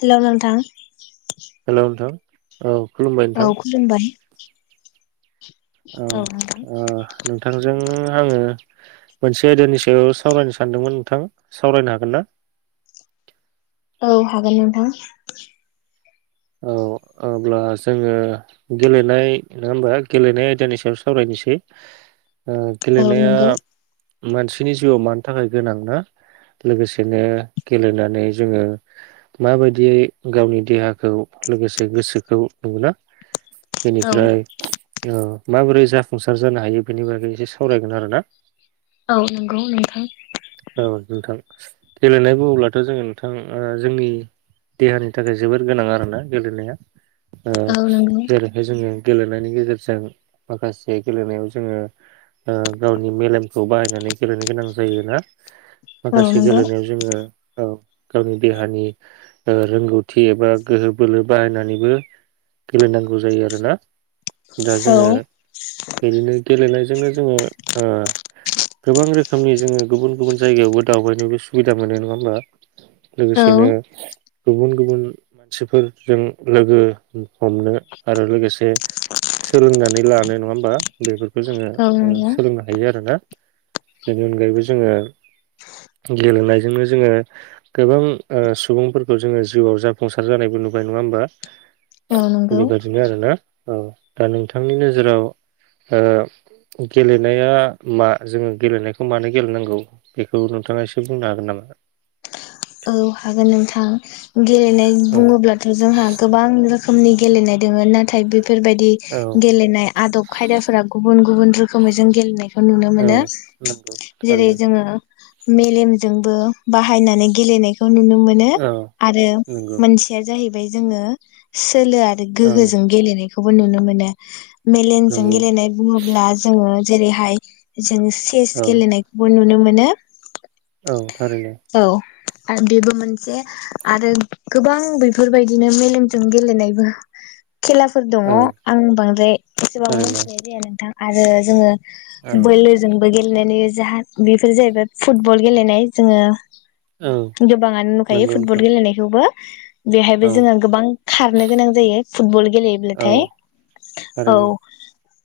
Hello नोंथां। Hello नोंथां। औ खुलुमबाय नोंथां औ खुलुमबाय। औ ओ नोंथांजोंनो आङो मोनसे आयदानि सायाव सावरायनो सानदोंमोन नोंथां सावरायनो हागोन ना? औ हागोन नोंथां। औ अब्ला जोङो गेलेनाय नङा हमबा गेलेनाय आयदानि सायाव सावरायनोसै औ गेलेनाया नंगौ मानसिनि जिउआव मानि थाखाय गोनांना लोगोसेनो गेलेनानै जोङो माबायदियै गावनि देहाखौ लोगोसे गोसोखौ नंगौना बेनिफ्राय औ औ माबोरै जाफुंसार जानो हायो बेनि बागै एसे सावरायगोन आरोना औ नंगौ नोंथां औ नोंथां गेलेनाय बुङोब्लाथ' जोङो नोंथां जोंनि देहानि थाखाय जोबद गोनां आरोना गेलेनाया औ नंगौ जेरैहाय जोङो गेलेनायनि गेजेरजों माखासे गेलेनायाव जोङो गावनि मेलेमखौ बाहायनानै गेलेनो गोनां जायोना औ माखासे नंगौ गेलेनायाव जोङो औ गावनि देहानि रोंगौथि एबा गोहो बोलो बाहायनानैबो गेलेनांगौ जायो आरोना दा औ जोङो बिदिनो गेलेनायजोंनो जोङो गोबां रोखोमनि जोङो गुबुन गुबुन जायगायावबो दावबायनोबो सुबिदा मोनो नङा होमबा औ लोगोसेनो नंगौ गुबुन-गुबुन मानसिफोर जों लोगो हमनो आरो लोगोसे सोलोंनानै लानो नङा होमबा बेफोर खौ जोङो सोलोंनो हायो आरोना बेनि अनगायैबो जोङो गेलेनायजोंनो जोङो गोबां सुबुंफोरखौ जोङो जिउआव जाफुंसार जानायबो नु बाय नङा होमबा औ नंगौ बेबायदिनो आरोना औ दा नोंथांनि नोजोराव गेलेनाया मा जोङो गेलेनायखौ मानो गेलेनांगौ बेखौ नोंथाङा एसे बुंनो हागोन नामा औ हागोन नोंथां गेलेनाय औ बुङोब्लाथ' जोंहा गोबां रोखोमनि गेलेनाय दङ ना थाय बेफोरबायदि औ गेलेनाय आदब खायदाफोरा गुबुन गुबुन रोखोमै जों गेलेनाय खौ नुनो औ मोनो नंगौ जेरै थारैनो जोङो मेलेमजोंबो बाहायनानै गेलेनाय खौ नुनो मोनो औ आरो नंगौ मोनसेया जाहै बाय जोङो सोलो आरो औ गोहोजों गेलेनाय बेखौबो नुनो मोनो। मेलेनजों नंगौ गेलेनाय बुङोब्ला जोङो। जेरैहाय जों चेस औ गेलेनायखौबो नुनो मोनो। [unintelligible] औ थारैनो। औ आरो बेबो मोनसे आरो गोबां बेफोरबायदिनो मेलेमजों गेलेनायबो खेलाफोर दङ औ आं बांद्राय एसेबाबो थारैनो मिथिनाय जाया नोंथां। आरो जोङो औ बोलो जोंबो गेले गेलेनायनि जाहा बेफोर जाहैबाय फुटबल गेलेनाय जोङो औ गोबाङानो नुखायो नंगौ फुटबल नोंथां गेलेनायखौबो। [unintelligible] बेहायबो औ जोङो गोबां खारनो गोनां जायो फुटबल गेलेयोब्लाथाय औ ।औ थारैनो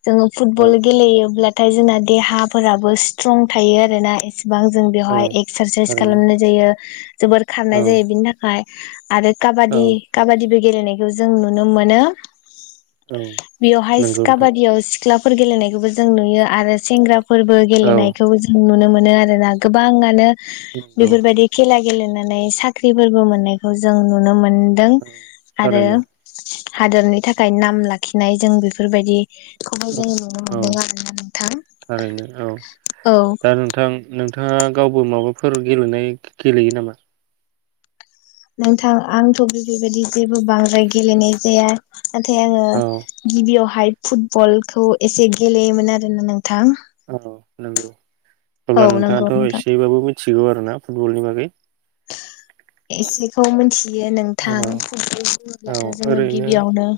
जोङो औ फुटबल गेलेयोब्ला नाथाय जोंना देहाफोराबो स्ट्रं थायो आरोना एसे। गोबां जों औ बेवहाय एक्सारसाइस थारैनो खालामनाय बियो जोबोर खारनाय औ जायो बिनि थाखाय आरो औ काबादि- काबादिबो गेलेनायखौ जों नुनो मोनो। औ बेवहाय नंगौ नोंथां काबादियाव [unintelligible] सिख्लाफोर गेलेनायखौबो जों नुयो आरो सेंग्रा [unintelligible] औ गेलेनायखौ जों नुनो मोनो। मोनो आरोना गोबाङानो नंगौ बेफोरबायदि खेला गेलेनानै साख्रिफोरबो मोननायखौ जों नुनो मोनो। मोन्दों औ आरो थारैनो हादरनि थाखाय नाम लाखिनाय जों बेफोरबायदि। [unintelligible] औ जोङो नुनो औ मोनदों आरोना थारैनो औ नोंथां औ। दा नोंथां नोंथाङा गावबो माबाफोर गेलेनाय गेलेयो नामा? नोंथां आंथ' बेफोरबायदि जेबो बांद्राय गेलेनाय जाया। नाथाय आङो औ गिबियावहा [unintelligible] फुटबलखौ एसे गेलेयोमोन आरोना नोंथां। औ नंगौ। औ अब्ला नंगौ नोंथाङाथ' नोंथां, एसेबाबो मिथिगौ आरोना फुटबलनि बागै एसेखौ मिथियो नोंथां औ फुटबल औ बुङोब्लाथ' जोङो ओरैनो गिबियावनो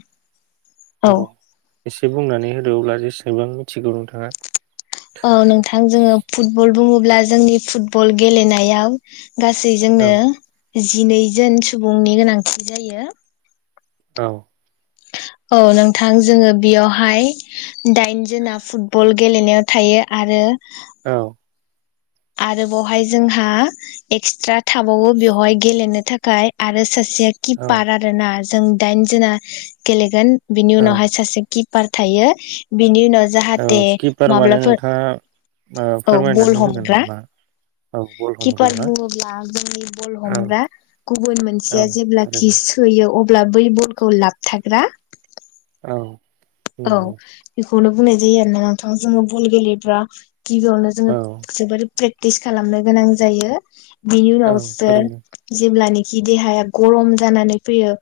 औ एसे बुंनानै होदो अब्ला जिस सेबां मिथिगौ नोंथाङा। औ नोंथां जोङो फुटबल बुङोब्ला जोंनि फुटबल गेलेनायाव गासै जोंनो औ जिनैजोन सुबुंनि गोनांथि जायो। औ। औ नोंथां जोङो बेयावहाय दाइनजोना फुटबल गेलेनायाव थायो आरो औ। आरो बावहाय जोंहा एक्सट्रा थाबावो बेवहाय गेलेनो थाखाय आरो सास से औ खिपार आरो ना जों दाइनजोना गेलेगोन बिनि औ उनावहाय सासे गित पार थायो बिनि उनाव औ जाहाथे किपार माने माब्लाफोर नोंथाङा ओ औ बल फोरमायनानै ओ होगोन हमग्रा नामा? किपार बुङोब्ला जोंनि बल औ हमग्रा गुबुन औ मोनसेया जेब्लाखि थारैनो सोयो अ ब्ला बै बलखौ लाबथाग्रा। औ। औ। नंगौ खौनो बुंनाय जायो आरोना नोंथां जोङो बल गेलेबा गिबियावनो जोङो औ जोबोर प्रेक्टिस खालामनो गोनां जायो। बिनि औ उनावसो थारैनो जेब्लानि खि देहाया गरम जानानै फैयो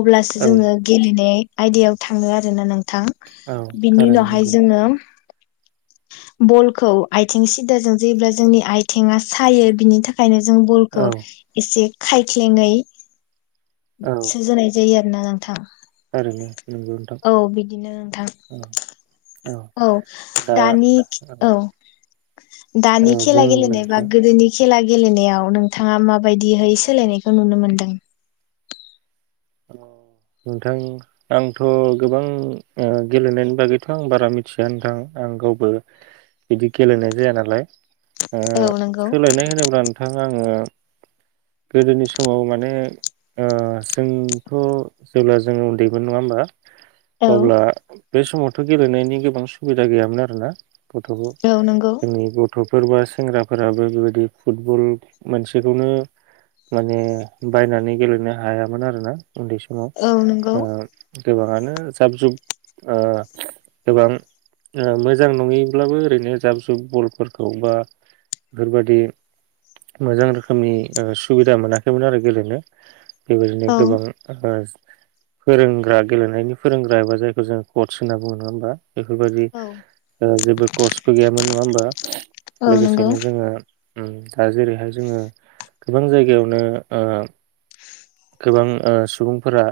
अब्लासो औ जोङो गेलेनाय आयदायाव थाङो आरो ना नों थां। औ बिनि थारैनो उनावहाय नंगौ जोङो बलखौ आथिं सिद्दाजों जोयोब्ला जोंनि आयथिङा सायो बिनि थाखायनो जों बलखौ औ एसे खायख्लेङै औ सो जोनाय जायो आ ना नोंथां। थारैनो। नंगौ नोंथां औ बिदिनो नोंथां औ औ दा दानि औ औ दानि खेला बुं गेलेनाय बा नोंथां गोदोनि खे खेला गेलेनायाव नोंथांङा माबायदिहै सोलायनायखौ नुनो मोनदों? नोंथां आंथ गोबां गेलेनायनि बागैथ आं बारा मिथिया नोंथां आं गावबो बिदि गेलेनाय जाया नालाय ओ औ नंगौ सोलायनाय होनोब्ला नोंथां आं ओ गोदोनि समाव माने ओ जोंथ जेब्ला जोंङो उन्दैमोन नङा होमबा औ अब्ला बे समावथ गेलेनायनि गोबां सुबिदा गैयामोन आरोना औ नंगौ गथ'खौ [unintelligible] गथ'फोर बा सेंग्राफोराबो बेबायदि फुटबल मोनसेखौनो माने बायनानै गेलेनो हायामोन आरोना उन्दै समाव औ नंगौ ओ गोबांङानो जाब जुग ओ गोबां मोजां नङैब्लाबो ओरैनो जाब जुब बलफोरखौ बा बेफोरबादि मोजां रोखोमनि सुबिदा मोनाखैमोन आरो गेलेनो बेबायदिनो औ गोबां फोरोंग्रा गेलेनायनि फोरोंग्रा एबा जायखौ जोङो कर्च होनना बुङो नङा होमबा बेफोरबायदि औ जेबो कर्च गैयामोन नङा होमबा औ नंगौ लोगोसेनो जोङो उम दा जेरैहाय जोङो गोबां जायगायावनो ओ गोबां ओ सुबुंफोरा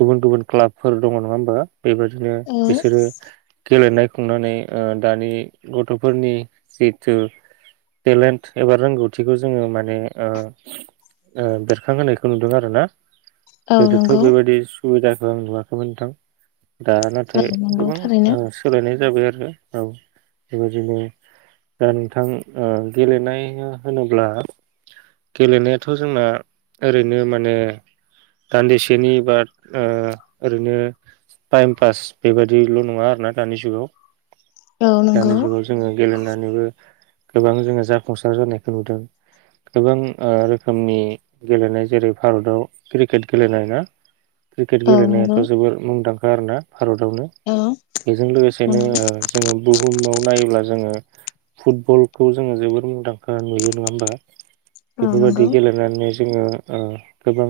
गुबुन गुबुन क्लाबफोर दङ नङा होमबा। बेबायदिनो औ बिसोरो गेलेनाय खुंनानै ओ दानि गथ'फोरनि जिहेथु टेलेन्ट एबा रोंगौथिखौ जोङो माने ओ ओ बेरखांहोनायखौ नुदों आरोना औ गोदोथ' नंगौ बेबायदि सु सुबिदाखौ आं नुवाखैमोन नोंथां। दा नाथाय औ नंगौ गोबां थारैनो सोलायनाय जाबाय आरो औ बेबायदिनो दा नोंथां ओ गेलेनाय होनोब्ला गेलेनायाथ जोंना ओरैनो माने दान्दिसेनि बा ओ ओरैनो टाइम पास बेबादिल नङा आरोना दानि जुगाव औ नंगौ दानि जुगाव जोङो गेलेनानैबो गोबां जोङो जाफुंसार जानायखौ नुदों। गोबां ओ रोखोमनि गेलेनाय जेरै भारताव क्रिकेट गेलेनाय ना क्रिकेट औ गेलेनायाथ नंगौ जोबोर मुंदां आरोना भारतावनो औ बेजों लोगोसेनो नंगौ जोङो बुहुमाव नायोब्ला जोङो फुटबलखौ जोङो जोबोर मुंदांखा नुयो नङा होमबा। औ बेफोरबायदि नंगौ गेलेनानै जोङो ओ गोबां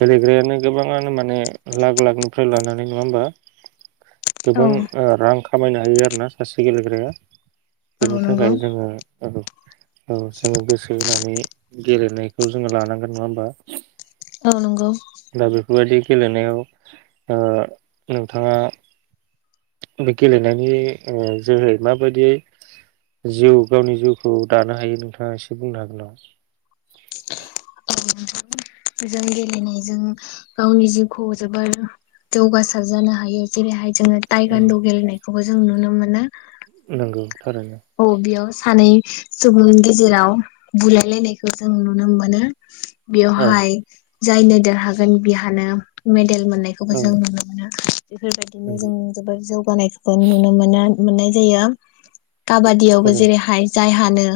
गेलेग्रायानो गोबाङानो माने लाख लाखनिफ्राय लानानै नङा होमबा? औ गोबां रां खामायनो हायो आरोना, सासे गेलेग्राया बेनि नंगौ थाखाय जोङो औ । औ जङो गोसो मानि गेलेनायखौ जोङो लानांगोन नङा होमबा? औ नंगौ। दा बेफोरबायदि गेलेनायाव ओ नोंथाङा बे गेलेनायनि ओ जोहै माबायदियै जिउ गावनि जिउखौ दानो हायो नोंथांङा एसे बुंनो हागोन नामा? उम जों गेलेनायजों गावनि जिउखौ जोबोर जौगासार जानो हायो जेरैहाय जोंङो थायगान्दु गेलेनाय बेखौबो जों नुनो मोनो। नोंगौ। औ बियाव सानै सुबुंनि गेजेराव बुलायलायनायखौ जों नुनो मोनो। औ बेवहाय जायनो देरहागोन बिहानो मे बेल मोननायखौबो औ जों नुनो मोनो। बेफोरबायदिनो नंगौ जों जोबोर जौगानायखौबो नुनो मोनो। मोननाय जायो। औ काबादियावबो थारैनो जेरैहाय जायहा नों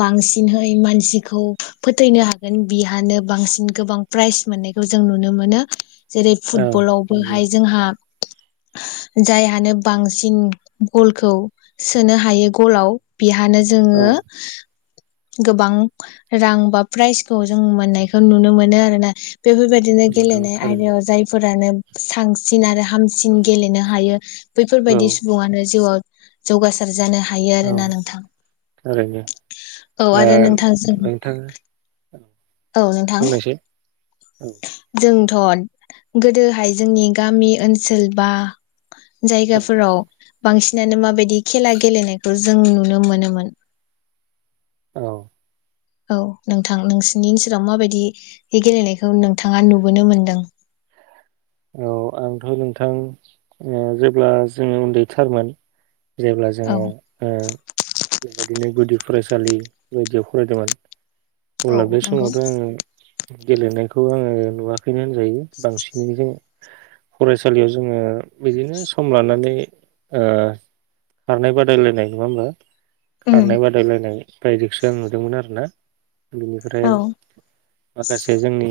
बांसिनहै मानसिखौ फोथैनो हागोन बिहानो बांसिन गोबां प्राइज मोननायखौ जों नुनो मोनो। जेरै औ नंगौ फुटबलावबोहाय जोंहा जायहानो बांसिन गलखौ सोनो हा हायो गलाव बिहानो औ जोङो गोबां रां बा प्राइज खौ जों मोननायखौ नुनो मोनो आरो। ना बेफोरबायदिनो नंगौ गेलेनाय थारैनो आयदायाव जायफोरानो सांसिन आरो हाम बांसिन गेलेनो हायो औ बैफोरबायदि सुबुंङानो जिउआव। जौगासा जानो हायो औ आरोना नोंथां, थारैनो औ ओ आरो नोंथांजों नोंथाङा औ नोंथां बुंनायसाय औ जोंथ' गोदोहाय जोंनि गामि ओनसोल बा औ जायगाफोराव बांसिनानो माबायदि खेला गेलेनाय खौ जों नुनो मोनोमोन औ औ नोंथां। नोंसिनि ओनसोलाव माबायदि बे गेलेनायखौ नोंथाङा नुबोनो मोनदों औ आंथ' नोंथां ओ जेब्ला जोङो उन्दैथारमोन जेब्ला औ जोङो ओ बेबायदिनो गुदि फरायसालि बायदियाव फरायदोंमोन औ अब्ला बे नंगौ समावथ आङो गेलेनायखौ आङो नुवा खैनो होनजायो बांसिनै जों फरायसालियाव जोङो बिदिनो सम लानानै ओ खारनाय बादायलायनाय नङा होनबा उम खारनाय बादायलायनाय बायदिखौसो आं नुदोंमोन आरो ना बिनिफ्राय औ माखासे जोंनि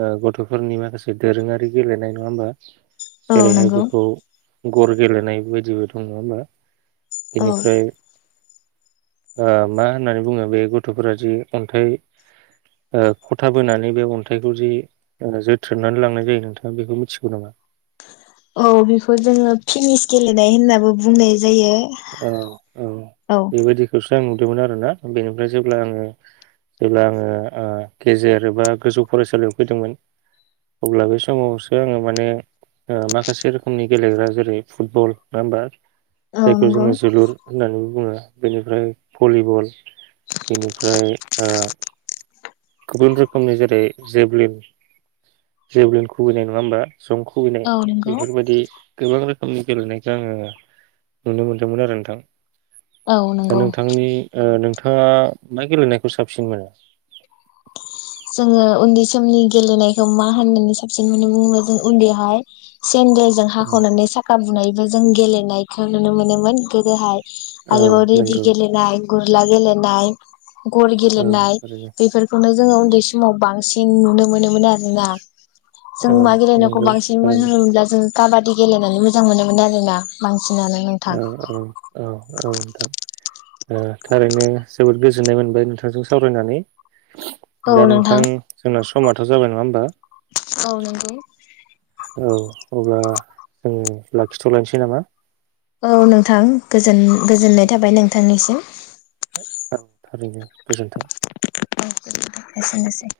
ओ गथ'फोरनि माखासे दोरोङारि गेलेनाय नङा होमबा औ जेरैहाय नंगौ बेखौ गर गेलेनाय बायदिबो दं नङा होमबा औ बेनिफ्राय ओ मा होननानै बुङो बे गथ'फोरा जि अन्थाइ खथा बोनानै बे अन्थाइखौ जि जोथ्रोननानै लांनाय जायो नोंथाङा बेखौ मिथिगौ नामा औ बेखौ जोङो फेनिस गेलेनाय होननाबो बुंनाय जायो औ सो आं नुदोंमोन आरोना। बेनिफ्राय जेब्ला आङो जेब्ला आङो गेजेर एबा गोजौ फरायसालियाव फैदोंमोन अब्ला बे समावसो आङो माने माखासे रोखोमनि गेलेग्रा जेरै फुटबल नङा होमबा औ जायखौ नंगौ जोङो जोलुर होननानै बुङो बेनिफ्राय भलिबल, बेनिफ्राय गुबुन रोखोमनि जेरै जेभलिन जेभलिन खुुबैनाय नङा होमबा जं खुबैनाय औ नंगौ बेफोरबायदि गोबां रोखोम नि गेलेनायखौ आङो नुनो मोन्दोंमोन आरो नोंथां। औ दा नंगौ नोंथांनि ओ नों नोंथाङा मा गेलेनायखौ साबसिन मोनो। जोङो उन्दै समनि गेलेनायखौ मा होननानै साबसिन मोनो [unintelligible] सेन्देल जों हाखावनानै साखा बुनाय आरो जों गेलेनायखौ नुनो मोनोमोन गोदोहाय। औ आरो रेदि नंगौ गेलेनाय। गुरला गेलेनाय गल औ गेलेनाय थारैनो बेफोर जोङो औ उन्दै समावबा बांसिन नुनो मोनोमोन आरोना। जों औ मा गेलेनायखौ नंगौ बांसिन मोन थारैनो होनोमोनब्ला जों काबादि गेलेनानै मोजां मोनोमोन आरोना बांसिन। औ-औ-औ-औ ओ थारैनो जोबोद गोजोननाय मोनबाय नोंथांजों सावरायनानै। दा नोंथां जोंना समाथ' जाबाय नङा होनबा। औ नंगौ औ अब्ला जों लाखिथ'लायनोसै नामा। औ नोंथां गोजोन गोजोननाय थाबाय नोंथांनिसिम। औ थारैनोे गोजोन्थों। एसेनोसै।